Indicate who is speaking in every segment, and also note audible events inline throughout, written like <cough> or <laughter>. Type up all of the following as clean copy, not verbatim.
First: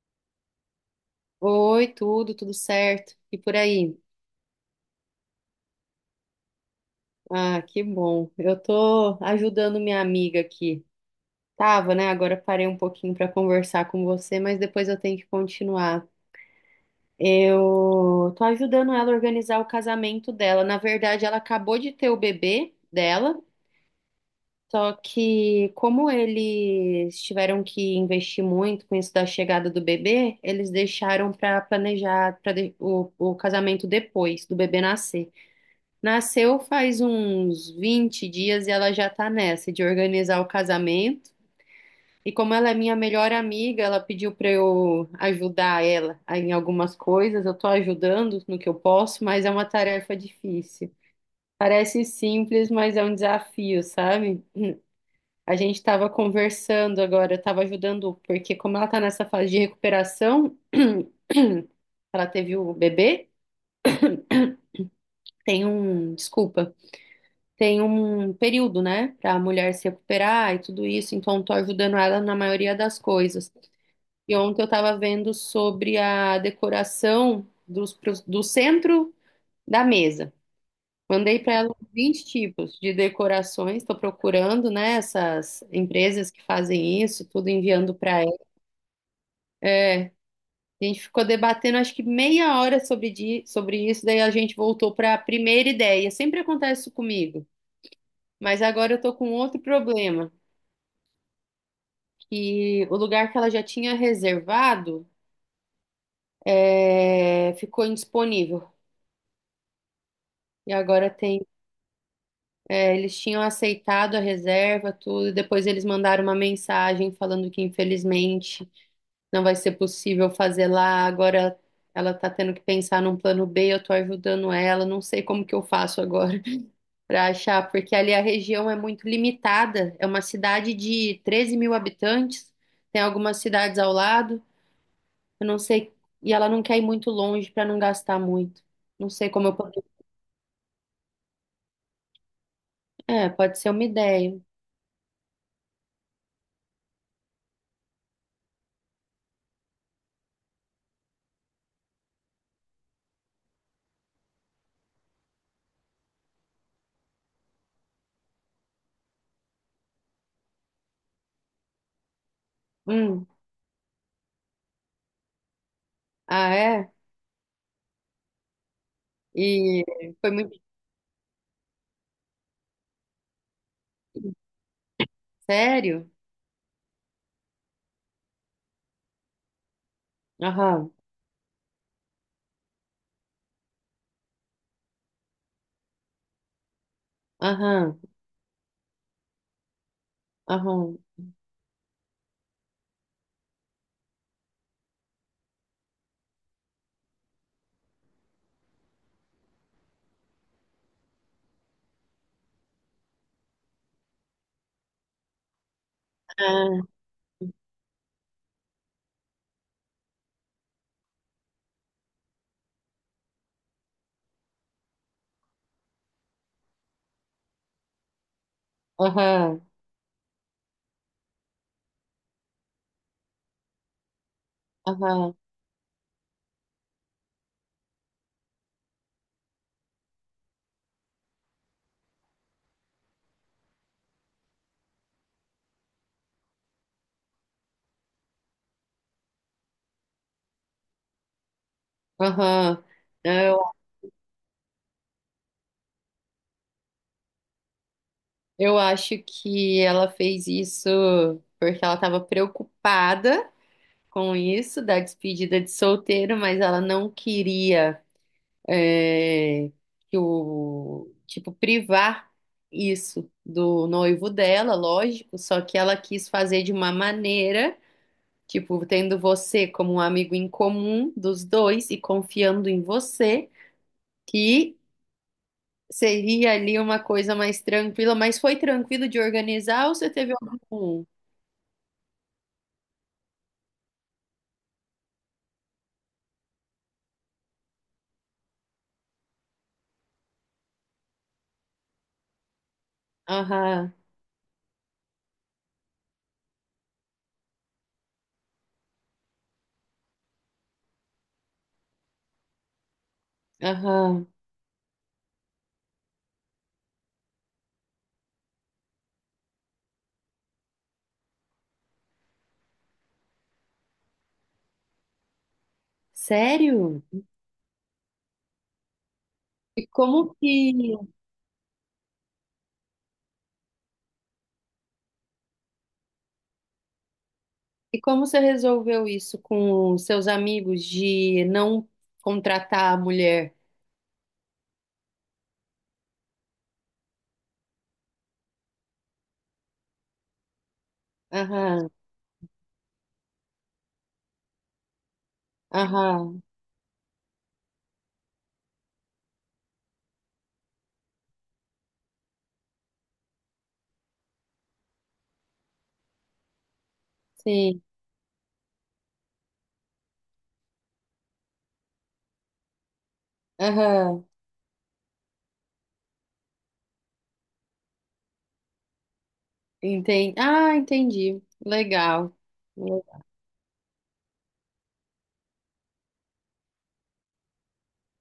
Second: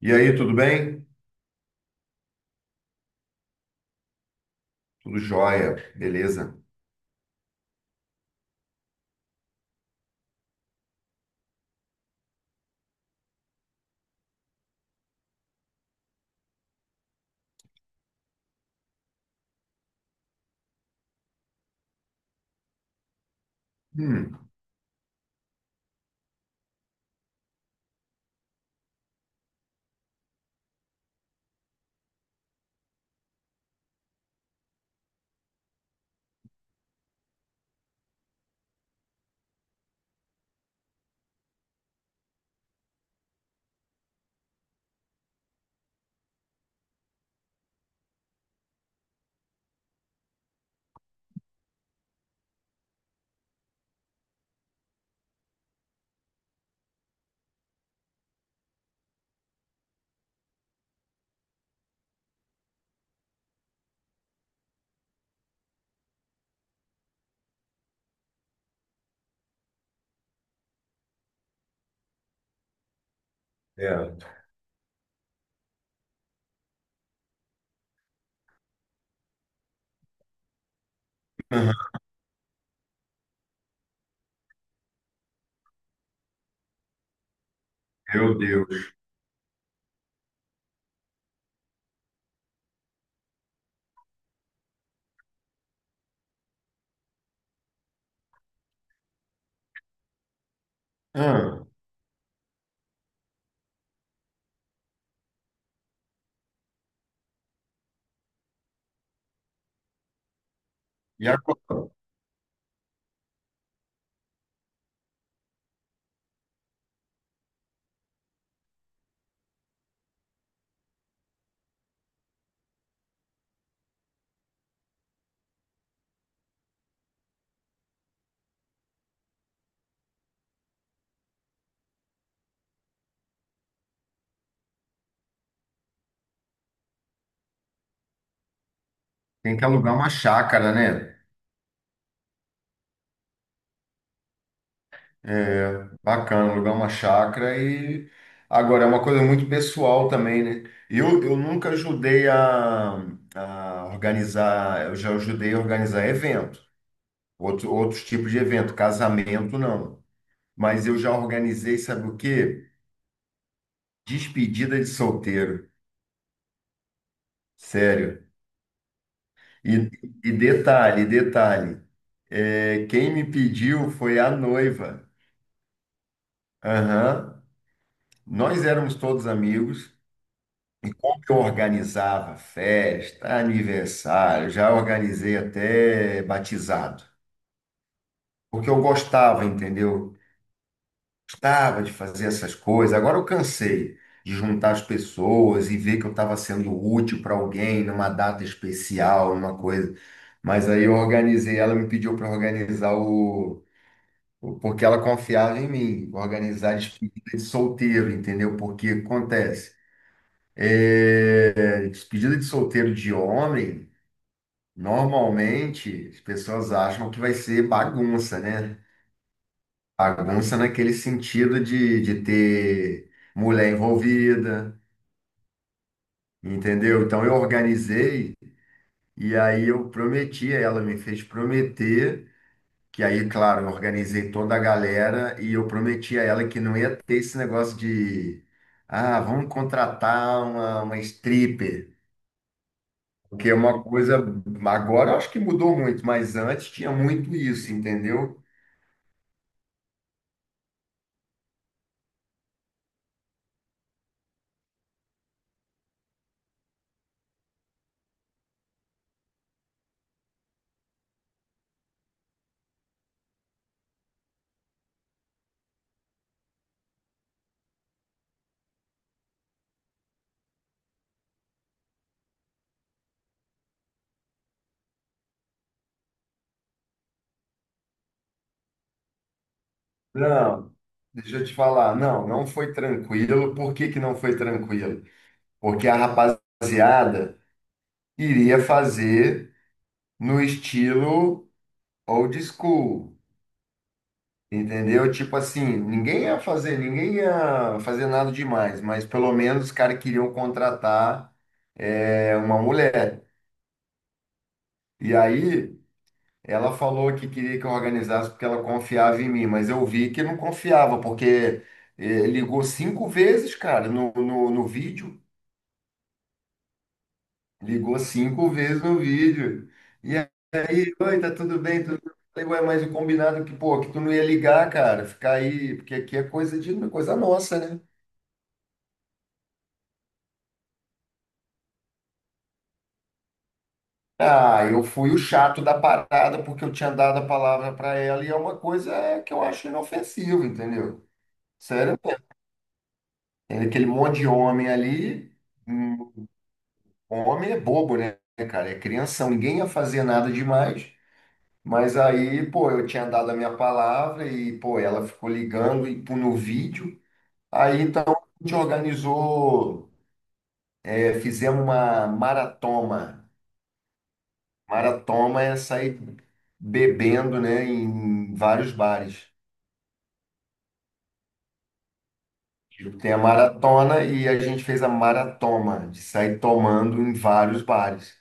Speaker 1: E aí, tudo bem?
Speaker 2: Oi, tudo certo. E por aí?
Speaker 1: Tudo jóia, beleza?
Speaker 2: Ah, que bom. Eu tô ajudando minha amiga aqui. Tava, né? Agora parei um pouquinho para conversar com você, mas depois eu tenho que continuar. Eu tô ajudando ela a organizar o casamento dela. Na verdade, ela acabou de ter o bebê dela,
Speaker 1: Hum,
Speaker 2: só que como eles tiveram que investir muito com isso da chegada do bebê, eles deixaram para planejar para o casamento depois do bebê nascer. Nasceu faz uns 20 dias e ela já tá nessa de organizar o casamento. E como ela é minha melhor amiga, ela pediu pra eu ajudar ela em algumas coisas. Eu tô ajudando no que eu posso, mas é uma tarefa difícil. Parece simples, mas é um desafio, sabe? A gente tava conversando agora, eu tava ajudando, porque como ela tá nessa fase de recuperação, <clears throat> ela teve o bebê, tem um, desculpa. Tem um período, né, para a mulher se recuperar e tudo isso, então tô ajudando ela na maioria das coisas.
Speaker 1: é.
Speaker 2: E ontem eu estava vendo sobre a decoração do centro da mesa. Mandei para ela
Speaker 1: Aham,
Speaker 2: uns 20 tipos de decorações, estou procurando, né, essas empresas que fazem isso, tudo enviando para ela.
Speaker 1: Meu Deus.
Speaker 2: A gente ficou debatendo acho que meia hora sobre isso, daí a gente voltou para a primeira ideia. Sempre acontece isso comigo, mas agora eu tô com outro problema.
Speaker 1: Ah,
Speaker 2: Que o lugar que ela já tinha reservado, é, ficou indisponível. E agora
Speaker 1: e
Speaker 2: tem,
Speaker 1: agora?
Speaker 2: é, eles tinham aceitado a reserva, tudo, e depois eles mandaram uma mensagem falando que infelizmente não vai ser possível fazer lá. Agora ela tá tendo que pensar num plano B, eu tô ajudando ela, não sei como que eu faço agora <laughs> para achar, porque ali a região é muito limitada, é uma cidade de 13 mil habitantes, tem algumas cidades ao lado. Eu não sei. E ela não quer ir muito longe para não gastar muito. Não sei como eu
Speaker 1: Tem que
Speaker 2: poderia.
Speaker 1: alugar uma chácara, né?
Speaker 2: É, pode ser uma ideia.
Speaker 1: É, bacana, alugar uma chácara e agora é uma coisa muito pessoal também, né? Eu nunca ajudei a organizar, eu já ajudei a organizar evento, outros tipos de evento, casamento não. Mas eu já organizei, sabe o quê?
Speaker 2: Hum.
Speaker 1: Despedida de solteiro.
Speaker 2: Ah, é?
Speaker 1: Sério. E,
Speaker 2: E foi
Speaker 1: e
Speaker 2: muito.
Speaker 1: detalhe, detalhe, quem me pediu foi a noiva.
Speaker 2: Sério?
Speaker 1: Aham. Nós éramos todos amigos
Speaker 2: Aham,
Speaker 1: e como eu organizava festa, aniversário, já organizei até batizado,
Speaker 2: aham,
Speaker 1: porque eu gostava, entendeu?
Speaker 2: aham.
Speaker 1: Gostava de fazer essas coisas. Agora eu cansei de juntar as pessoas e ver que eu estava sendo útil para alguém numa data especial, numa coisa. Mas aí eu organizei, ela me pediu para organizar o Porque ela confiava em mim, organizar
Speaker 2: Ah,
Speaker 1: despedida de solteiro, entendeu? Porque acontece, despedida de solteiro de homem, normalmente as pessoas acham que vai ser bagunça, né?
Speaker 2: aham,
Speaker 1: Bagunça naquele sentido de, ter mulher envolvida,
Speaker 2: aham,
Speaker 1: entendeu? Então eu organizei e aí eu prometi, a ela me fez prometer. Que aí, claro, eu organizei toda a galera e eu prometi a ela que não ia ter esse negócio de, vamos contratar uma stripper.
Speaker 2: aham.
Speaker 1: Porque é
Speaker 2: Eu,
Speaker 1: uma coisa, agora eu acho que mudou muito, mas antes tinha muito isso, entendeu?
Speaker 2: eu acho que ela fez isso porque ela estava preocupada com isso, da despedida de solteiro, mas ela não queria. É, que o tipo privar isso do noivo dela, lógico, só que ela quis fazer de uma maneira, tipo, tendo você como um amigo em comum dos dois e confiando em você, que seria ali uma coisa mais tranquila, mas foi tranquilo de organizar ou você teve
Speaker 1: Não,
Speaker 2: algum?
Speaker 1: deixa eu te falar, não, não foi tranquilo. Por que que não foi tranquilo? Porque a rapaziada iria fazer no estilo old school.
Speaker 2: Aham,
Speaker 1: Entendeu? Tipo assim, ninguém ia fazer nada demais, mas pelo menos os caras queriam contratar uma mulher.
Speaker 2: aham.
Speaker 1: E aí ela falou que queria que eu organizasse porque ela confiava em mim, mas eu vi que não confiava, porque ligou cinco vezes, cara, no vídeo.
Speaker 2: Sério?
Speaker 1: Ligou cinco vezes no vídeo.
Speaker 2: E
Speaker 1: E
Speaker 2: como
Speaker 1: aí,
Speaker 2: que
Speaker 1: oi, tá tudo bem? Tudo bem? Eu falei: ué, mas o combinado é que, pô, que tu não ia ligar, cara, ficar aí, porque aqui é coisa de coisa nossa, né?
Speaker 2: E como você resolveu isso com seus amigos de não contratar a mulher?
Speaker 1: Ah, eu fui o chato da parada porque eu tinha dado a palavra para ela e é uma coisa que eu acho inofensiva, entendeu?
Speaker 2: Aham,
Speaker 1: Sério, tem aquele monte de homem ali, hum,
Speaker 2: aham,
Speaker 1: homem é bobo, né, cara? É crianção, ninguém ia fazer nada demais. Mas aí, pô, eu tinha dado a minha palavra e, pô, ela ficou ligando e pô, no vídeo. Aí
Speaker 2: sim,
Speaker 1: então a gente organizou, fizemos uma maratoma.
Speaker 2: aham,
Speaker 1: Maratoma é sair bebendo, né, em vários bares.
Speaker 2: entendi. Ah, entendi. Legal,
Speaker 1: Tem a maratona e a gente fez a maratoma, de sair tomando em vários bares.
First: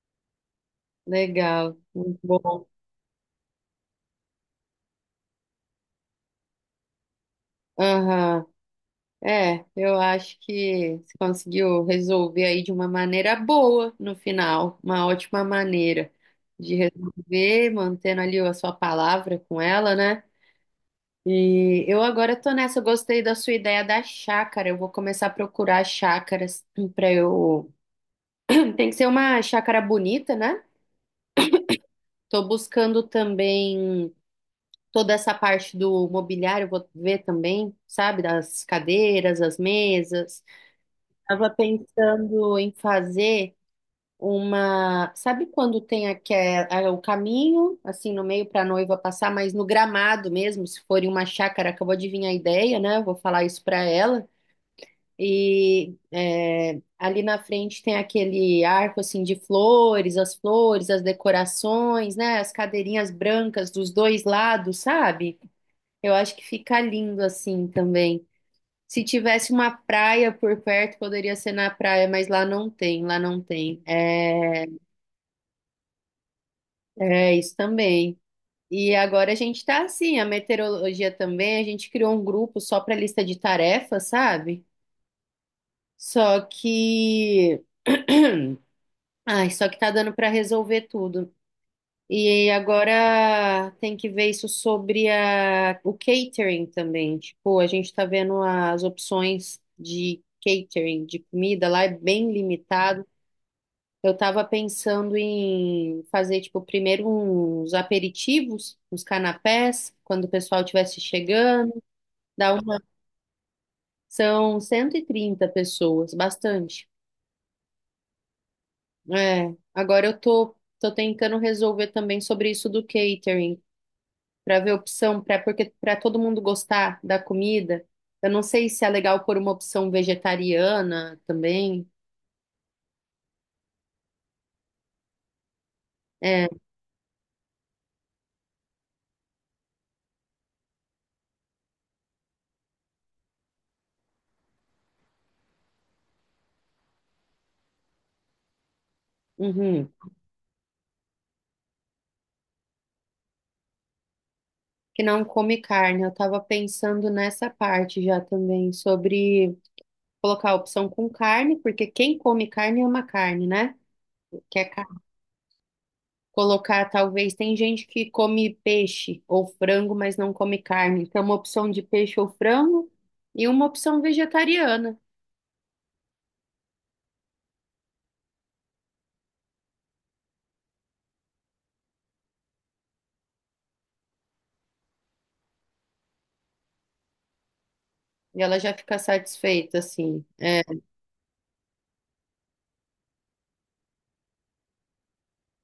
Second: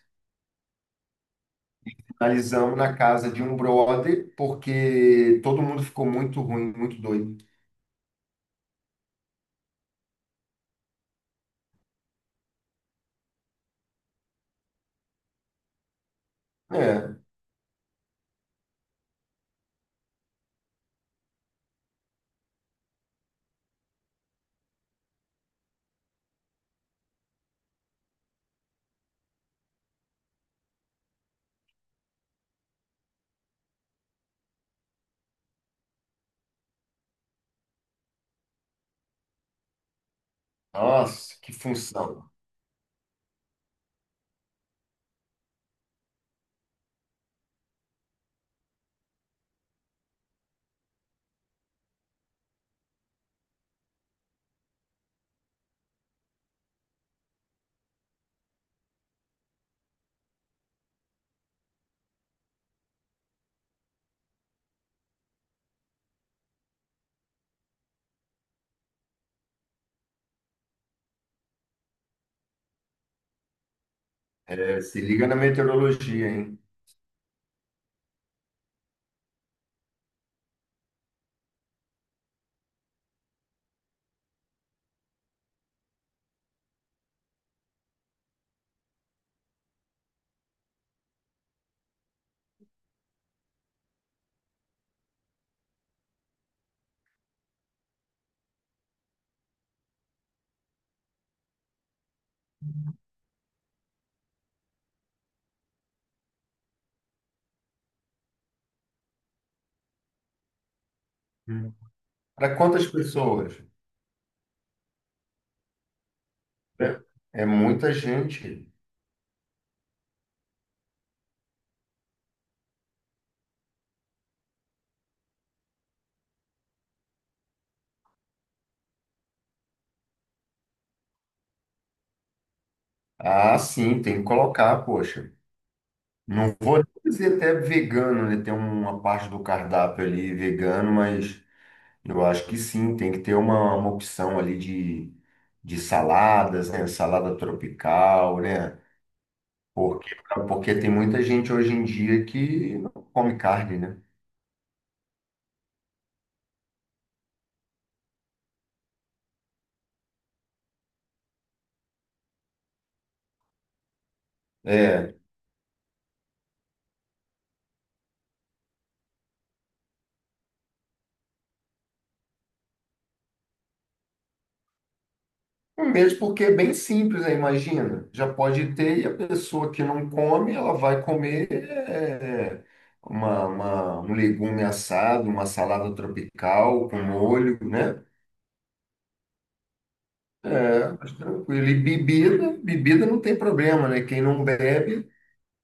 Speaker 2: legal, muito bom.
Speaker 1: Finalizamos na casa de um brother, porque todo mundo ficou muito ruim, muito doido.
Speaker 2: Aham, é, eu acho que você conseguiu resolver aí de uma maneira boa no final, uma ótima maneira de
Speaker 1: É,
Speaker 2: resolver, mantendo ali a sua palavra com ela, né? E eu agora tô nessa, eu gostei da sua ideia da chácara. Eu vou começar a procurar chácaras <clears throat> para eu. Tem que ser uma chácara bonita, né? Tô buscando também toda essa parte do mobiliário, vou ver também, sabe, das cadeiras, as mesas.
Speaker 1: nossa,
Speaker 2: Tava
Speaker 1: que função.
Speaker 2: pensando em fazer uma, sabe quando tem o caminho assim no meio para a noiva passar, mas no gramado mesmo, se for em uma chácara, acabou de vir a ideia, né? Eu vou falar isso para ela. E é, ali na frente tem aquele arco assim de flores, as decorações, né? As cadeirinhas brancas dos dois lados, sabe? Eu acho que fica lindo assim também. Se tivesse uma praia por perto, poderia ser na praia, mas lá não tem, lá não tem. É,
Speaker 1: É, se liga na meteorologia, hein?
Speaker 2: é isso também. E agora a gente tá assim, a meteorologia também, a gente criou um grupo só para lista de tarefas, sabe? Só que ai, só que tá dando para resolver tudo. E agora tem que ver isso sobre o catering também. Tipo, a gente tá vendo as opções de catering, de comida lá, é bem limitado. Eu tava pensando em fazer, tipo, primeiro uns aperitivos, uns canapés, quando o pessoal estivesse chegando. Dá
Speaker 1: Para
Speaker 2: uma...
Speaker 1: quantas pessoas?
Speaker 2: São 130 pessoas, bastante.
Speaker 1: Né? É muita gente.
Speaker 2: É, agora eu tô, tô tentando resolver também sobre isso do catering, para ver opção, para, porque para todo mundo gostar da comida. Eu não sei se é legal pôr uma opção vegetariana também,
Speaker 1: Ah, sim, tem que colocar, poxa.
Speaker 2: é,
Speaker 1: Não vou dizer até vegano, né? Tem uma parte do cardápio ali vegano, mas eu acho que sim, tem que ter uma opção ali de, saladas, né? Salada tropical, né?
Speaker 2: uhum,
Speaker 1: Porque, porque tem muita gente hoje em dia que não come carne, né?
Speaker 2: que não come carne. Eu estava pensando nessa parte já também sobre colocar a opção com carne, porque quem come carne ama carne, né? Quer carne.
Speaker 1: É,
Speaker 2: Colocar, talvez, tem gente que come peixe ou frango, mas não come carne. Então, uma opção de peixe ou frango e uma opção vegetariana.
Speaker 1: mesmo porque é bem simples, né? Imagina, já pode ter e a pessoa que não come, ela vai comer um legume assado, uma salada tropical com molho, né?
Speaker 2: E ela já fica satisfeita, assim. É,
Speaker 1: É, mas tranquilo. E bebida, bebida não tem problema, né? Quem não bebe,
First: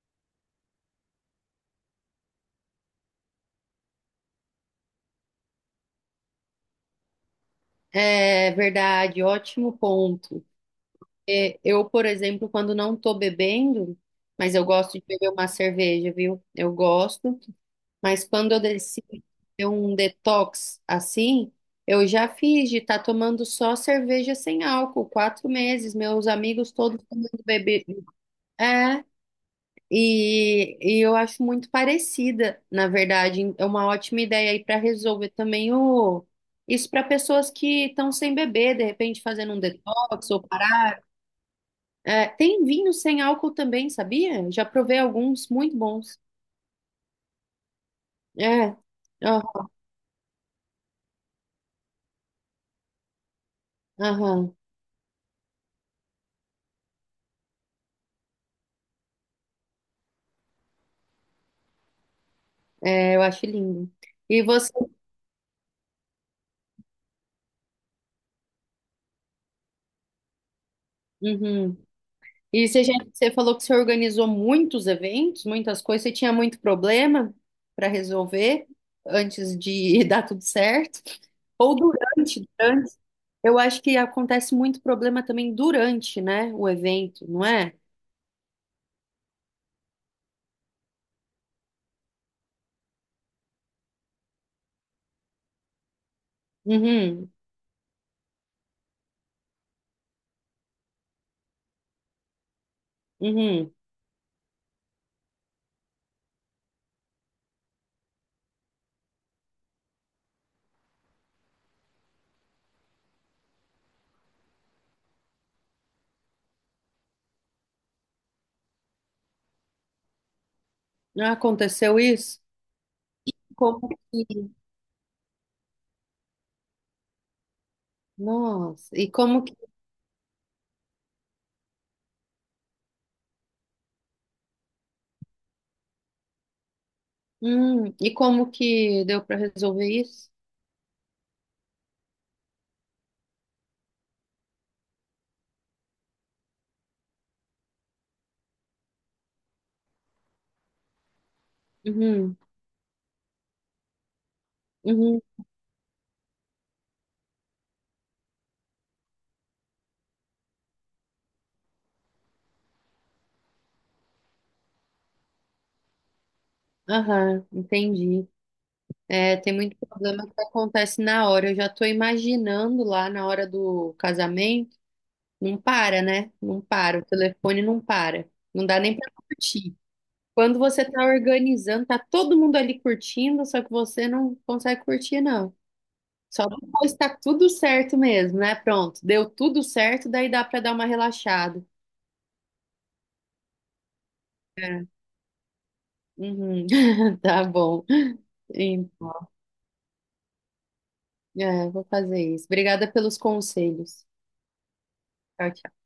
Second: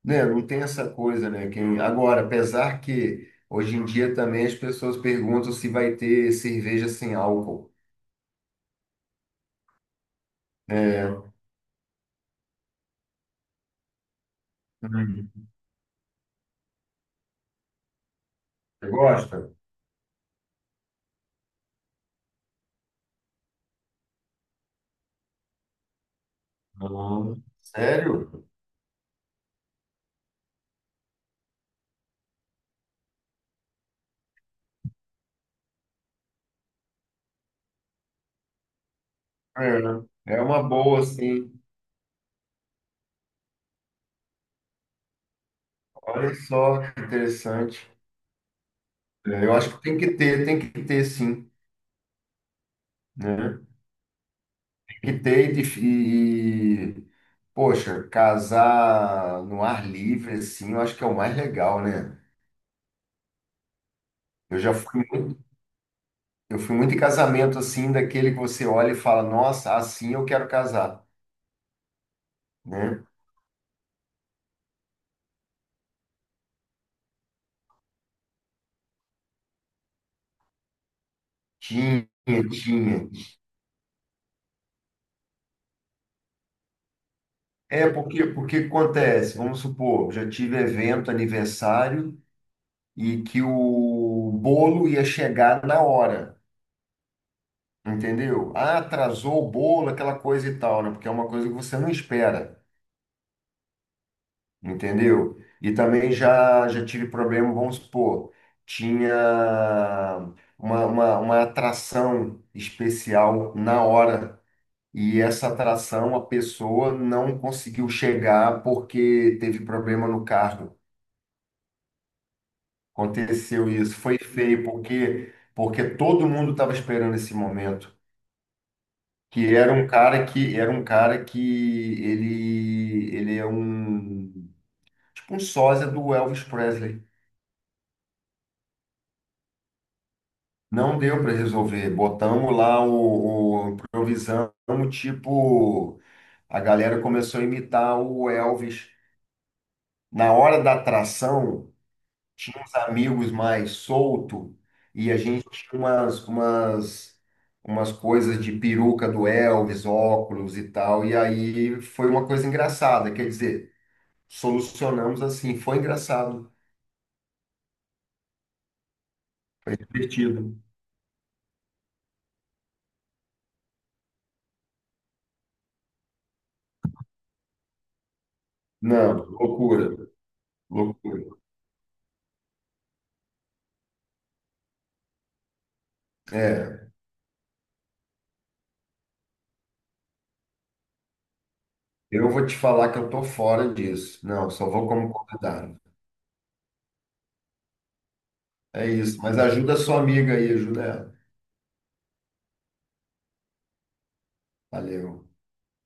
Speaker 1: né? Não tem essa coisa, né? Quem. Agora, apesar que hoje em dia também as pessoas perguntam se vai ter cerveja sem álcool.
Speaker 2: é verdade, ótimo ponto.
Speaker 1: É.
Speaker 2: É, eu, por exemplo, quando não tô bebendo, mas eu gosto de beber
Speaker 1: Hum.
Speaker 2: uma cerveja, viu? Eu gosto, mas quando eu
Speaker 1: Você
Speaker 2: decido
Speaker 1: gosta?
Speaker 2: ter um detox assim, eu já fiz de estar tomando só cerveja sem álcool, quatro meses, meus amigos todos
Speaker 1: Ah,
Speaker 2: tomando bebê.
Speaker 1: sério?
Speaker 2: É, e eu acho muito parecida, na verdade. É uma ótima ideia aí para resolver também o isso para pessoas que estão sem beber, de repente fazendo um detox
Speaker 1: É,
Speaker 2: ou
Speaker 1: é uma
Speaker 2: parar.
Speaker 1: boa, sim.
Speaker 2: É, tem vinho sem álcool também, sabia? Já provei alguns muito bons.
Speaker 1: Olha só que interessante.
Speaker 2: É,
Speaker 1: É, eu
Speaker 2: ó,
Speaker 1: acho que tem que ter, sim, né?
Speaker 2: aham,
Speaker 1: Tem que ter e, poxa, casar no ar livre, assim, eu acho que é o mais legal, né?
Speaker 2: é, eu acho lindo. E
Speaker 1: Eu
Speaker 2: você?
Speaker 1: já fui Eu fui muito em casamento assim, daquele que você olha e fala, nossa, assim eu quero casar,
Speaker 2: Uhum. E você,
Speaker 1: né?
Speaker 2: você falou que você organizou muitos eventos, muitas coisas, você tinha muito problema para resolver antes de <laughs> dar tudo certo? Ou
Speaker 1: Tinha,
Speaker 2: durante?
Speaker 1: tinha.
Speaker 2: Eu acho que acontece muito problema também durante, né, o evento, não é?
Speaker 1: É porque acontece, vamos supor, já tive evento, aniversário e que o bolo ia chegar na hora,
Speaker 2: Uhum,
Speaker 1: entendeu? Ah, atrasou o bolo, aquela coisa e tal, né? Porque é uma coisa que você não espera.
Speaker 2: uhum.
Speaker 1: Entendeu? E também já tive problema, vamos supor, tinha uma atração especial na hora. E essa atração a pessoa não conseguiu chegar porque teve problema no carro.
Speaker 2: Não aconteceu isso?
Speaker 1: Aconteceu
Speaker 2: Como
Speaker 1: isso, foi
Speaker 2: que,
Speaker 1: feio porque todo mundo estava esperando esse momento,
Speaker 2: nossa,
Speaker 1: que era um cara que ele é um tipo um sósia do Elvis Presley.
Speaker 2: e como que deu para resolver isso?
Speaker 1: Não deu para resolver. Botamos lá o improvisamos, tipo, a galera começou a imitar o Elvis. Na hora da atração,
Speaker 2: Uhum,
Speaker 1: tinha uns amigos mais solto e a
Speaker 2: uhum,
Speaker 1: gente tinha umas coisas de peruca do Elvis, óculos e tal. E aí foi uma coisa engraçada, quer dizer, solucionamos assim, foi engraçado,
Speaker 2: aham, entendi. É, tem muito
Speaker 1: foi
Speaker 2: problema que
Speaker 1: divertido.
Speaker 2: acontece na hora. Eu já estou imaginando lá na hora do casamento. Não para, né? Não para. O telefone não para. Não dá nem para
Speaker 1: Não,
Speaker 2: curtir.
Speaker 1: loucura,
Speaker 2: Quando você está
Speaker 1: loucura.
Speaker 2: organizando, tá todo mundo ali curtindo, só que você não consegue curtir, não. Só
Speaker 1: É.
Speaker 2: depois tá tudo certo mesmo, né? Pronto, deu tudo certo, daí dá para dar uma relaxada.
Speaker 1: Eu vou te falar que eu tô fora disso. Não, só vou como convidado.
Speaker 2: Uhum. <laughs> Tá bom.
Speaker 1: É isso.
Speaker 2: Então,
Speaker 1: Mas ajuda a sua amiga aí, ajuda ela.
Speaker 2: é, vou fazer isso. Obrigada pelos conselhos.
Speaker 1: Valeu.
Speaker 2: Tchau, tchau.